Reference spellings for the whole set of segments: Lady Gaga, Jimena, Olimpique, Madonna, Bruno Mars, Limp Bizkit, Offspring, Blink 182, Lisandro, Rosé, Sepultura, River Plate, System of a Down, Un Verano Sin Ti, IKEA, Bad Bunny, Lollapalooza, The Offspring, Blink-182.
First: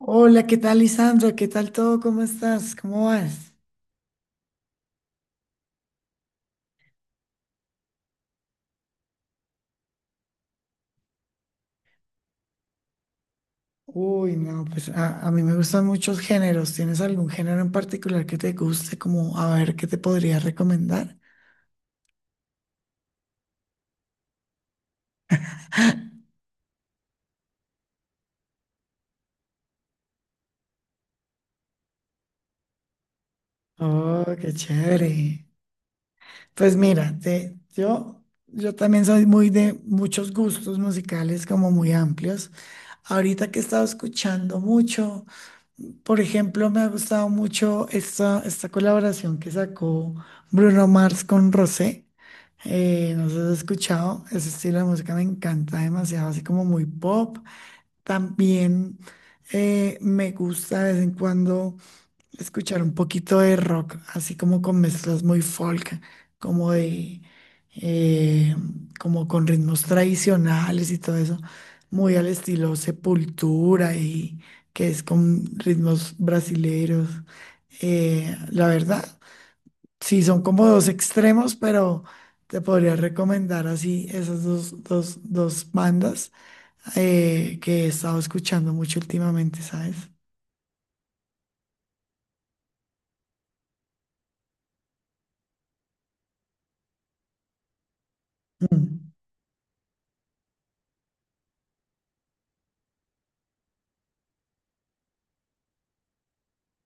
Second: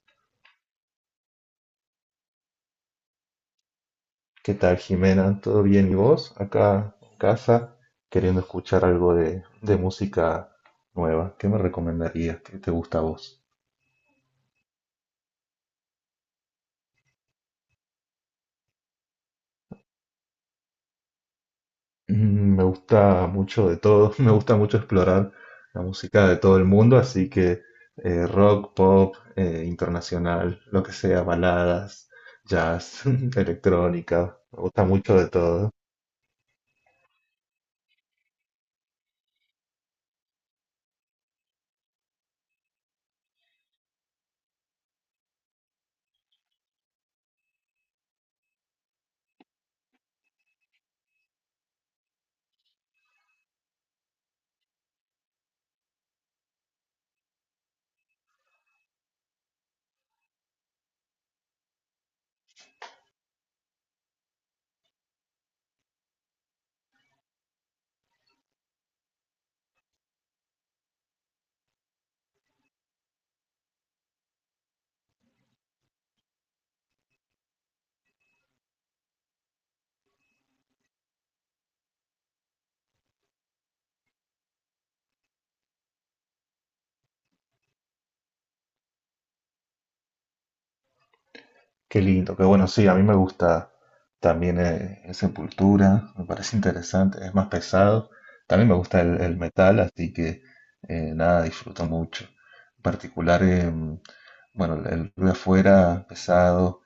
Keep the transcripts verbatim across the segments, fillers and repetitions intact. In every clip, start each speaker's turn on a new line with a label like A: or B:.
A: Hola, ¿qué tal, Lisandro? ¿Qué tal todo? ¿Cómo estás? ¿Cómo vas?
B: ¿Qué tal, Jimena? ¿Todo bien? ¿Y vos? Acá en casa, queriendo escuchar algo de, de música nueva. ¿Qué me recomendarías? ¿Qué te gusta a vos?
A: Uy, no, pues a, a mí me gustan muchos géneros. ¿Tienes algún género en particular que te guste? Como a ver, ¿qué te podría recomendar?
B: Mm, Me gusta mucho de todo, me gusta mucho explorar la música de todo el mundo, así que eh, rock, pop, eh, internacional, lo que sea, baladas, jazz,
A: Oh,
B: electrónica,
A: qué
B: me gusta mucho de
A: chévere.
B: todo.
A: Pues mira, te, yo, yo también soy muy de muchos gustos musicales como muy amplios. Ahorita que he estado escuchando mucho. Por ejemplo, me ha gustado mucho esta, esta colaboración que sacó Bruno Mars con Rosé. Eh, no sé si has escuchado, ese estilo de música me encanta demasiado, así como muy pop. También eh, me gusta de vez en cuando escuchar un poquito de rock, así como con mezclas muy folk, como de, eh, como con ritmos tradicionales y todo eso, muy al estilo Sepultura y que es con ritmos brasileros. Eh, la verdad, sí, son como dos extremos, pero te podría recomendar así esas dos, dos, dos bandas eh, que he estado escuchando mucho últimamente, ¿sabes?
B: Qué lindo, qué bueno, sí, a mí me gusta también eh, Sepultura, me parece interesante, es más pesado, también me gusta
A: Mm,
B: el, el metal, así que eh, nada, disfruto mucho. En particular, em, bueno, el, el ruido afuera, pesado,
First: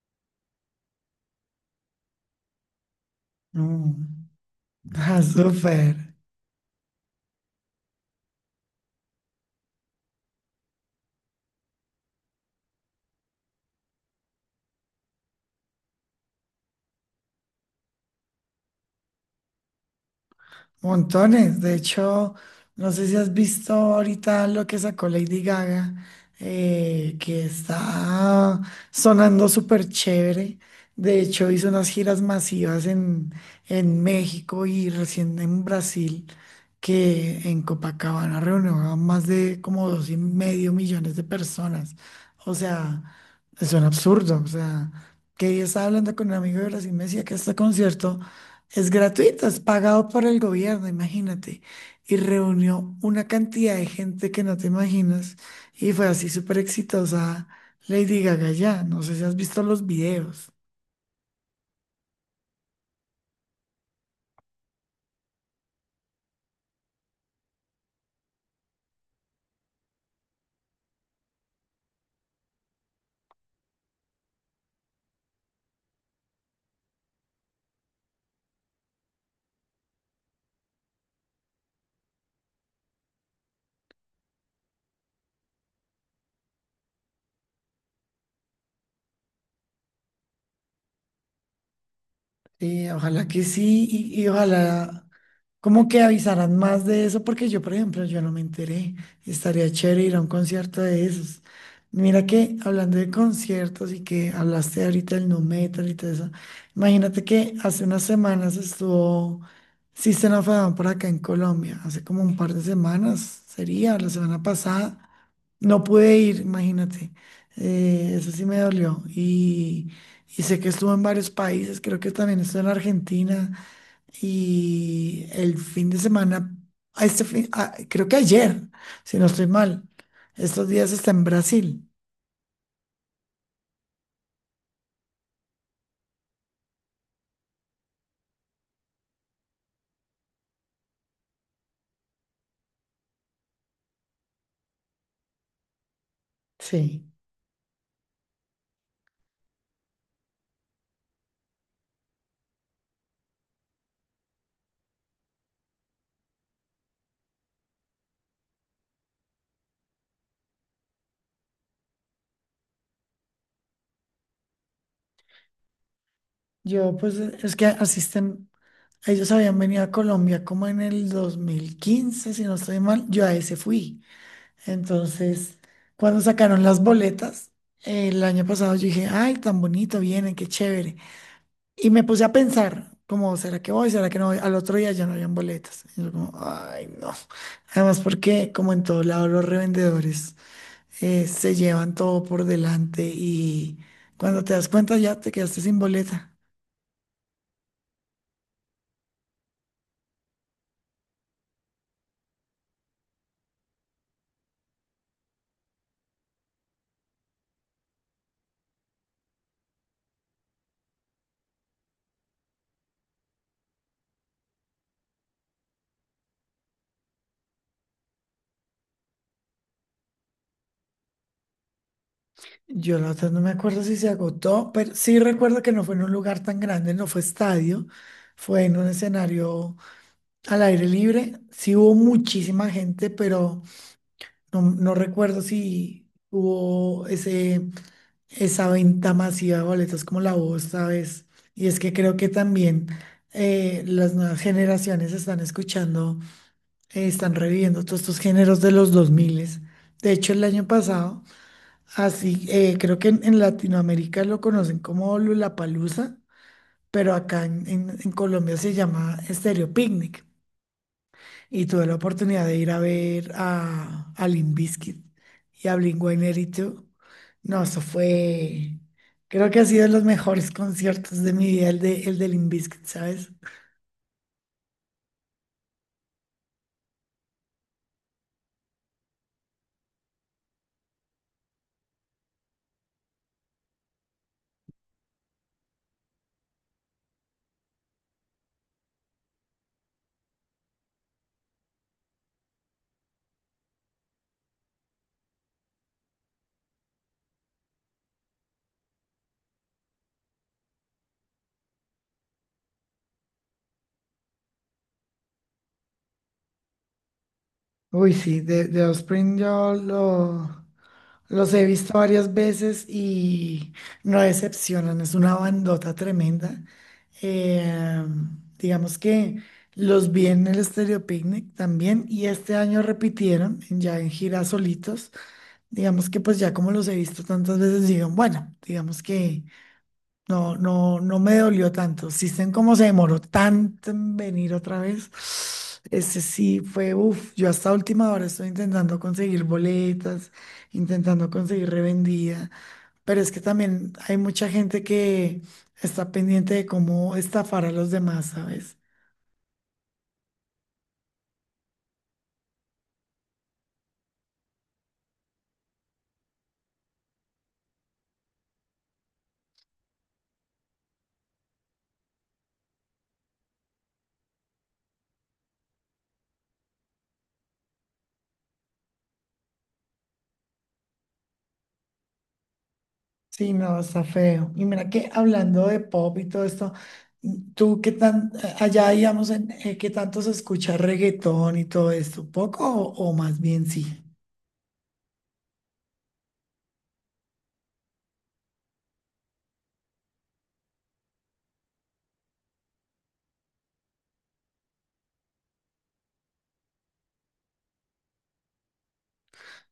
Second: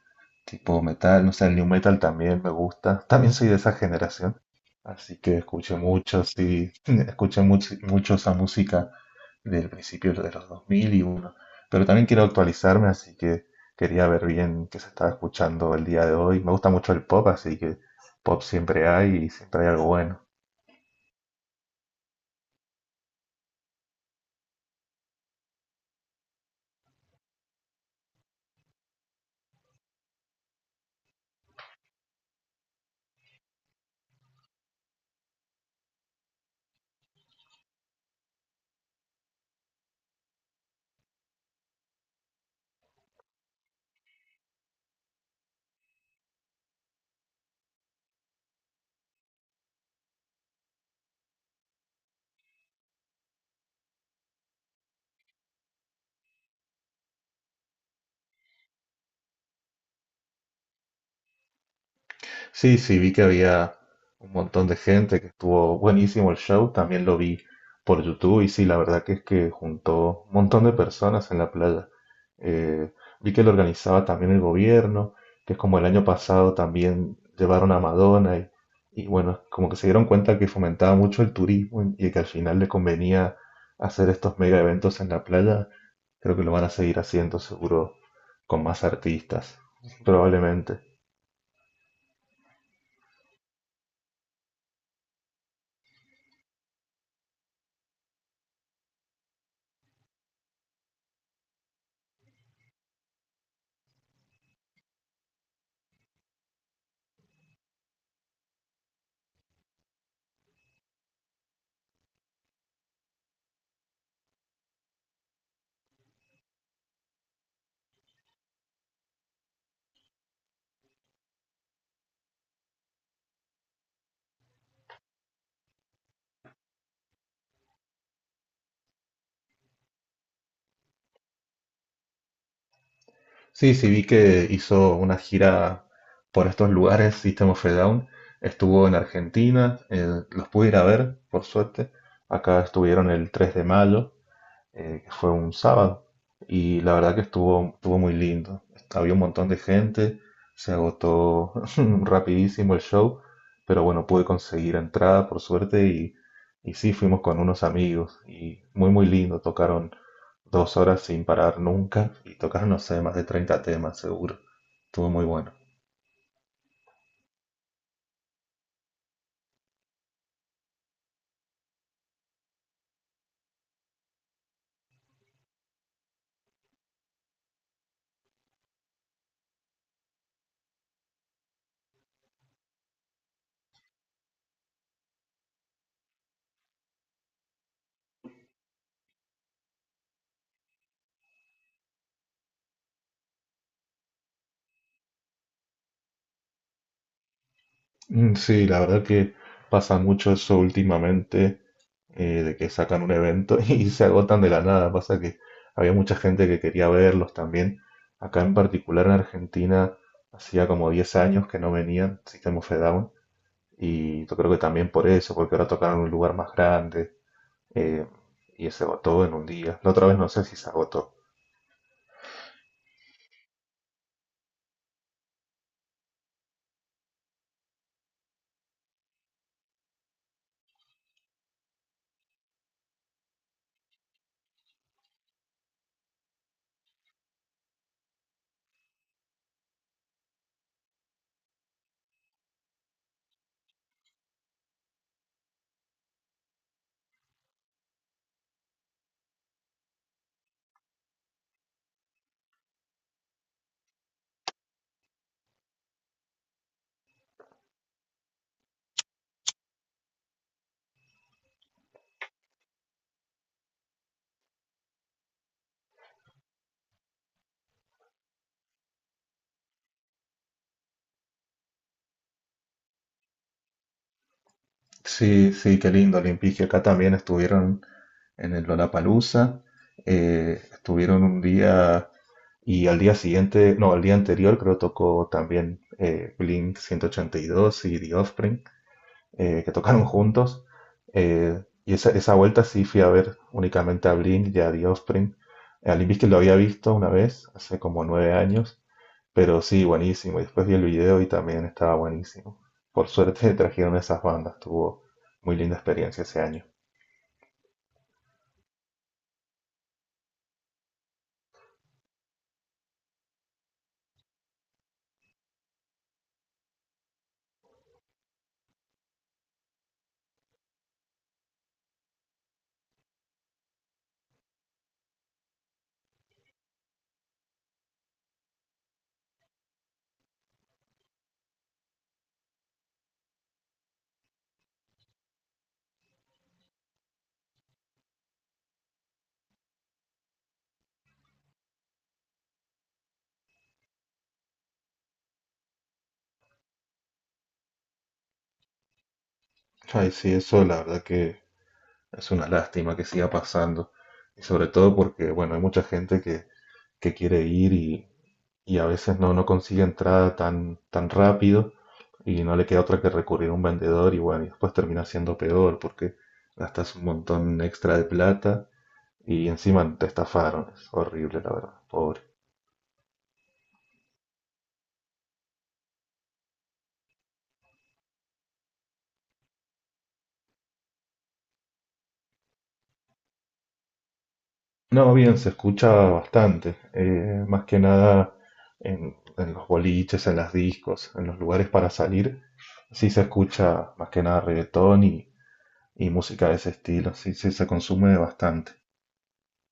B: tipo metal, no sé, el new metal también me gusta, también soy de esa
A: mm.
B: generación, así
A: Ah,
B: que escuché
A: súper.
B: mucho, sí, escuché mucho, mucho esa música del principio de los dos mil y uno, pero también quiero actualizarme, así que. Quería ver bien qué se estaba escuchando el día de hoy. Me gusta mucho el pop, así que pop siempre hay y siempre hay algo bueno.
A: Montones. De hecho, no sé si has visto ahorita lo que sacó Lady Gaga, eh, que está sonando súper chévere. De hecho, hizo unas giras masivas en, en México y recién en Brasil, que en Copacabana reunió a más de como dos y medio millones de personas. O sea, es un absurdo. O sea, que yo estaba hablando con un amigo de Brasil y me decía que este concierto. Es gratuito, es pagado por el gobierno, imagínate. Y reunió una cantidad de gente que no te imaginas. Y fue así súper exitosa Lady Gaga ya. No sé si has visto los videos.
B: Sí, sí, vi que había un montón de gente que estuvo buenísimo el show. También lo vi por YouTube y sí, la verdad que es que juntó un montón de personas en la playa. Eh, vi que lo organizaba también el gobierno, que es como el año pasado también llevaron a Madonna y, y bueno, como que se dieron cuenta que fomentaba mucho el turismo y que al final le convenía hacer estos mega eventos en la playa. Creo que lo van a seguir haciendo seguro con más artistas, probablemente.
A: Sí, ojalá que sí y, y ojalá ¿cómo que avisarán más de eso? Porque yo, por ejemplo, yo no me enteré. Estaría chévere ir a un concierto de esos. Mira que hablando de conciertos y que hablaste ahorita del nu metal y todo eso, imagínate que hace unas semanas estuvo System of a Down por acá en Colombia, hace como un par de semanas, sería la semana pasada. No pude ir, imagínate. Eh, eso sí me dolió. Y, y sé que estuvo en varios países, creo que también estuvo en Argentina. Y el fin de semana, a este fin, a- creo que ayer, si no estoy mal, estos días está en Brasil.
B: Sí, sí, vi que hizo una gira por estos lugares, System of a Down. Estuvo en Argentina, eh, los pude ir a ver, por suerte. Acá estuvieron el tres de mayo eh, que fue un sábado, y la
A: Sí,
B: verdad que estuvo, estuvo muy lindo. Había un montón de gente, se agotó rapidísimo el show, pero bueno, pude conseguir entrada por suerte y, y sí, fuimos con unos amigos y muy muy lindo, tocaron dos horas sin parar nunca y tocaron, no sé, más de treinta temas seguro. Estuvo muy bueno.
A: yo pues eh, es que asisten, ellos habían venido a Colombia como en el dos mil quince si no estoy mal, yo a ese fui. Entonces, cuando sacaron las boletas, el año pasado yo dije, ay, tan bonito, vienen, qué chévere. Y me puse a pensar, como, ¿será que voy? ¿Será que no voy? Al otro día ya no habían boletas. Y yo como, ay, no. Además, porque como en todo lado los revendedores eh, se llevan todo por delante y cuando te das cuenta ya te quedaste sin boleta.
B: Mm, sí, la verdad que pasa mucho eso últimamente eh, de que sacan un evento y se agotan de la nada. Pasa que había mucha gente que quería verlos también. Acá en particular en Argentina hacía como diez años que no venían System of a Down y yo creo que también por eso, porque ahora tocaron en un lugar más grande eh, y se agotó en un día. La otra vez no sé si se agotó.
A: Yo la otra no me acuerdo si se agotó, pero sí recuerdo que no fue en un lugar tan grande, no fue estadio, fue en un escenario al aire libre. Sí hubo muchísima gente, pero No, no recuerdo si hubo ese, esa venta masiva de boletos como la voz, ¿sabes? Y es que creo que también eh, las nuevas generaciones están escuchando, eh, están reviviendo todos estos géneros de los dos mil. De hecho, el año pasado, así, eh, creo que en, en Latinoamérica lo conocen como Lollapalooza, pero acá en, en- en Colombia se llama Estéreo Picnic y tuve la oportunidad de ir a ver a, a Limp Bizkit y a Blink ciento ochenta y dos. No, eso fue, creo que ha sido de los mejores conciertos de mi vida, el de, el de Limp Bizkit, ¿sabes?
B: Sí, sí, qué lindo, Olimpique. Acá también estuvieron en el Lollapalooza. Eh, estuvieron un día y al día siguiente, no, al día anterior creo tocó también eh, Blink ciento ochenta y dos y dos y The Offspring, eh, que tocaron juntos. Eh, y esa, esa vuelta sí fui a ver únicamente a Blink y a The Offspring. A Limp Bizkit lo había visto una vez, hace como nueve años, pero sí, buenísimo. Y después vi el video y también estaba buenísimo. Por suerte trajeron esas bandas, tuvo muy linda experiencia ese año.
A: Uy, sí, de, de Offspring yo lo- los he visto varias veces y no decepcionan, es una bandota tremenda. Eh, digamos que los vi en el Stereo Picnic también y este año repitieron ya en gira solitos. Digamos que pues ya como los he visto tantas veces, digan, bueno, digamos que no, no, no me dolió tanto. Si System cómo se demoró tanto en venir otra vez. Ese sí fue, uff, yo hasta última hora estoy intentando conseguir boletas, intentando conseguir revendida, pero es que también hay mucha gente que está pendiente de cómo estafar a los demás, ¿sabes?
B: Ay, sí, eso la verdad que es una lástima que siga pasando. Y sobre todo porque, bueno, hay mucha gente que, que quiere ir y, y a veces no, no consigue entrada tan, tan rápido y no le queda otra que recurrir a un vendedor y bueno, y después termina siendo peor porque gastas un montón extra de plata y encima te estafaron. Es horrible, la verdad, pobre.
A: Sí, no, está feo. Y mira que hablando de pop y todo esto, mm, tú qué tan, eh, allá digamos, en, eh, qué tanto se escucha reggaetón y todo esto, poco o, o más bien sí.
B: No, bien, se escucha bastante, eh, más que nada en, en los boliches, en las discos, en los lugares para salir, sí se escucha más que nada reggaetón y, y música de ese estilo, sí, sí se consume bastante.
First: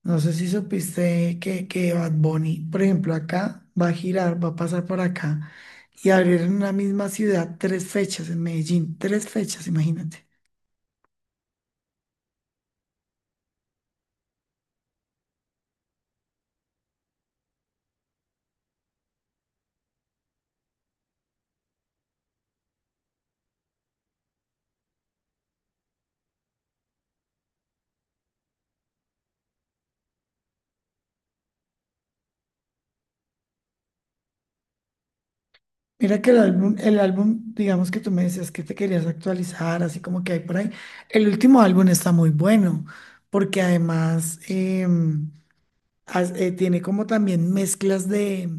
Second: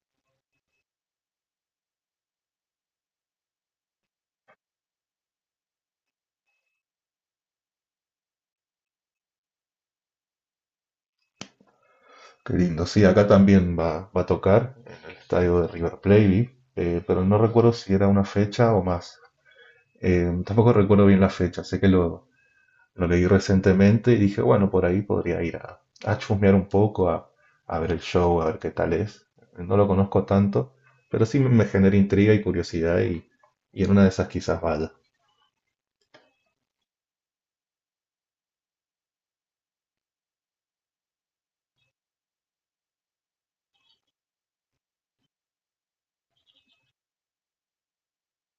A: No sé si supiste que, que Bad Bunny, por ejemplo, acá va a girar, va a pasar por acá y abrir en una misma ciudad tres fechas en Medellín, tres fechas, imagínate.
B: Qué lindo, sí, acá también va, va a tocar en el estadio de River Plate, vi, eh, pero no recuerdo si era una fecha o más. Eh, tampoco recuerdo bien la fecha, sé que lo, lo leí recientemente y dije, bueno, por ahí podría ir a, a chusmear un poco, a, a ver el show, a ver qué tal es. No lo conozco tanto, pero sí me genera intriga y curiosidad y, y en una de esas quizás vaya.
A: Mira que el álbum, el álbum, digamos que tú me decías que te querías actualizar, así como que hay por ahí. El último álbum está muy bueno, porque además em, has- eh, tiene como también mezclas de,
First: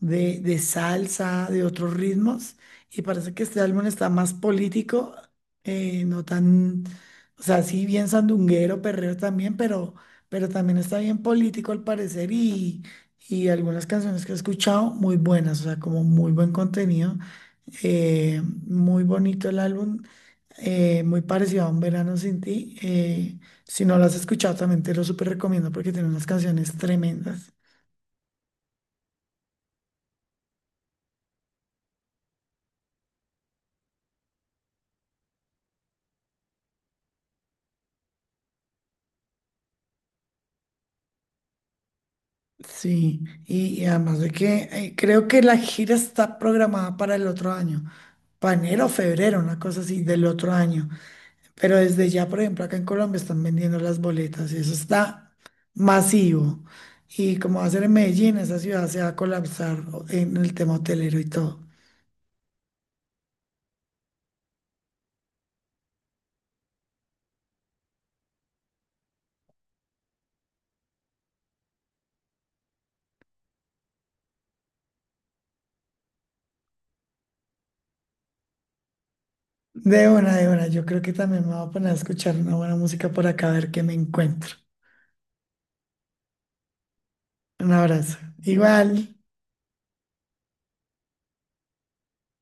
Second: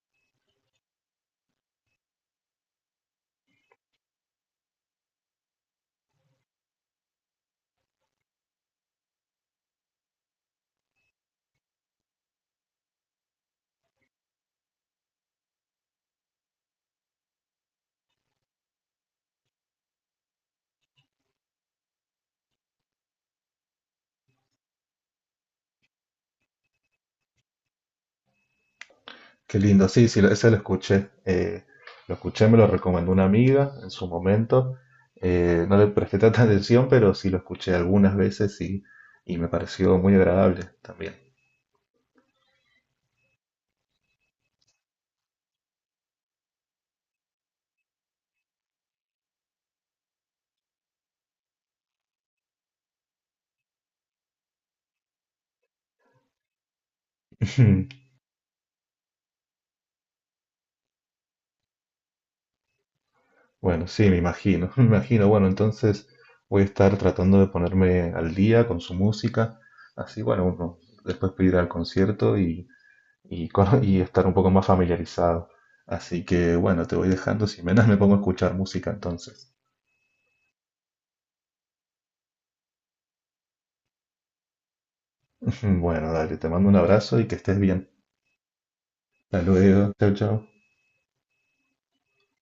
A: de, de salsa, de otros ritmos, y parece que este álbum está más político, eh, no tan, o sea, sí bien sandunguero, perreo también, pero, pero también está bien político al parecer y, y algunas canciones que he escuchado muy buenas, o sea, como muy buen contenido, eh, muy bonito el álbum. Eh, muy parecido a Un Verano Sin Ti. Eh, si no lo has escuchado, también te lo súper recomiendo porque tiene unas canciones tremendas.
B: Qué lindo, sí, sí, ese lo escuché. Eh, lo escuché, me lo recomendó una amiga en su momento. Eh, no le presté tanta atención, pero sí lo escuché algunas veces y, y me pareció muy agradable también.
A: Sí, y, y además de que eh, creo que la gira está programada para el otro año, para enero o febrero, una cosa así del otro año. Pero desde ya, por ejemplo, acá en Colombia están vendiendo las boletas y eso está masivo. Y como va a ser en Medellín, esa ciudad se va a colapsar en el tema hotelero y todo.
B: Bueno, sí, me imagino, me imagino. Bueno, entonces voy a estar tratando de ponerme al día con su música, así, bueno, uno después puede ir al concierto y, y, con- y estar un poco más familiarizado. Así que, bueno, te voy dejando, si menos me pongo a escuchar música entonces.
A: De una, de una, yo creo que también me voy a poner a escuchar una buena música por acá a ver qué me encuentro.
B: Bueno, dale, te mando un abrazo y que estés
A: Un
B: bien.
A: abrazo. Igual.
B: Hasta luego, chao, chao.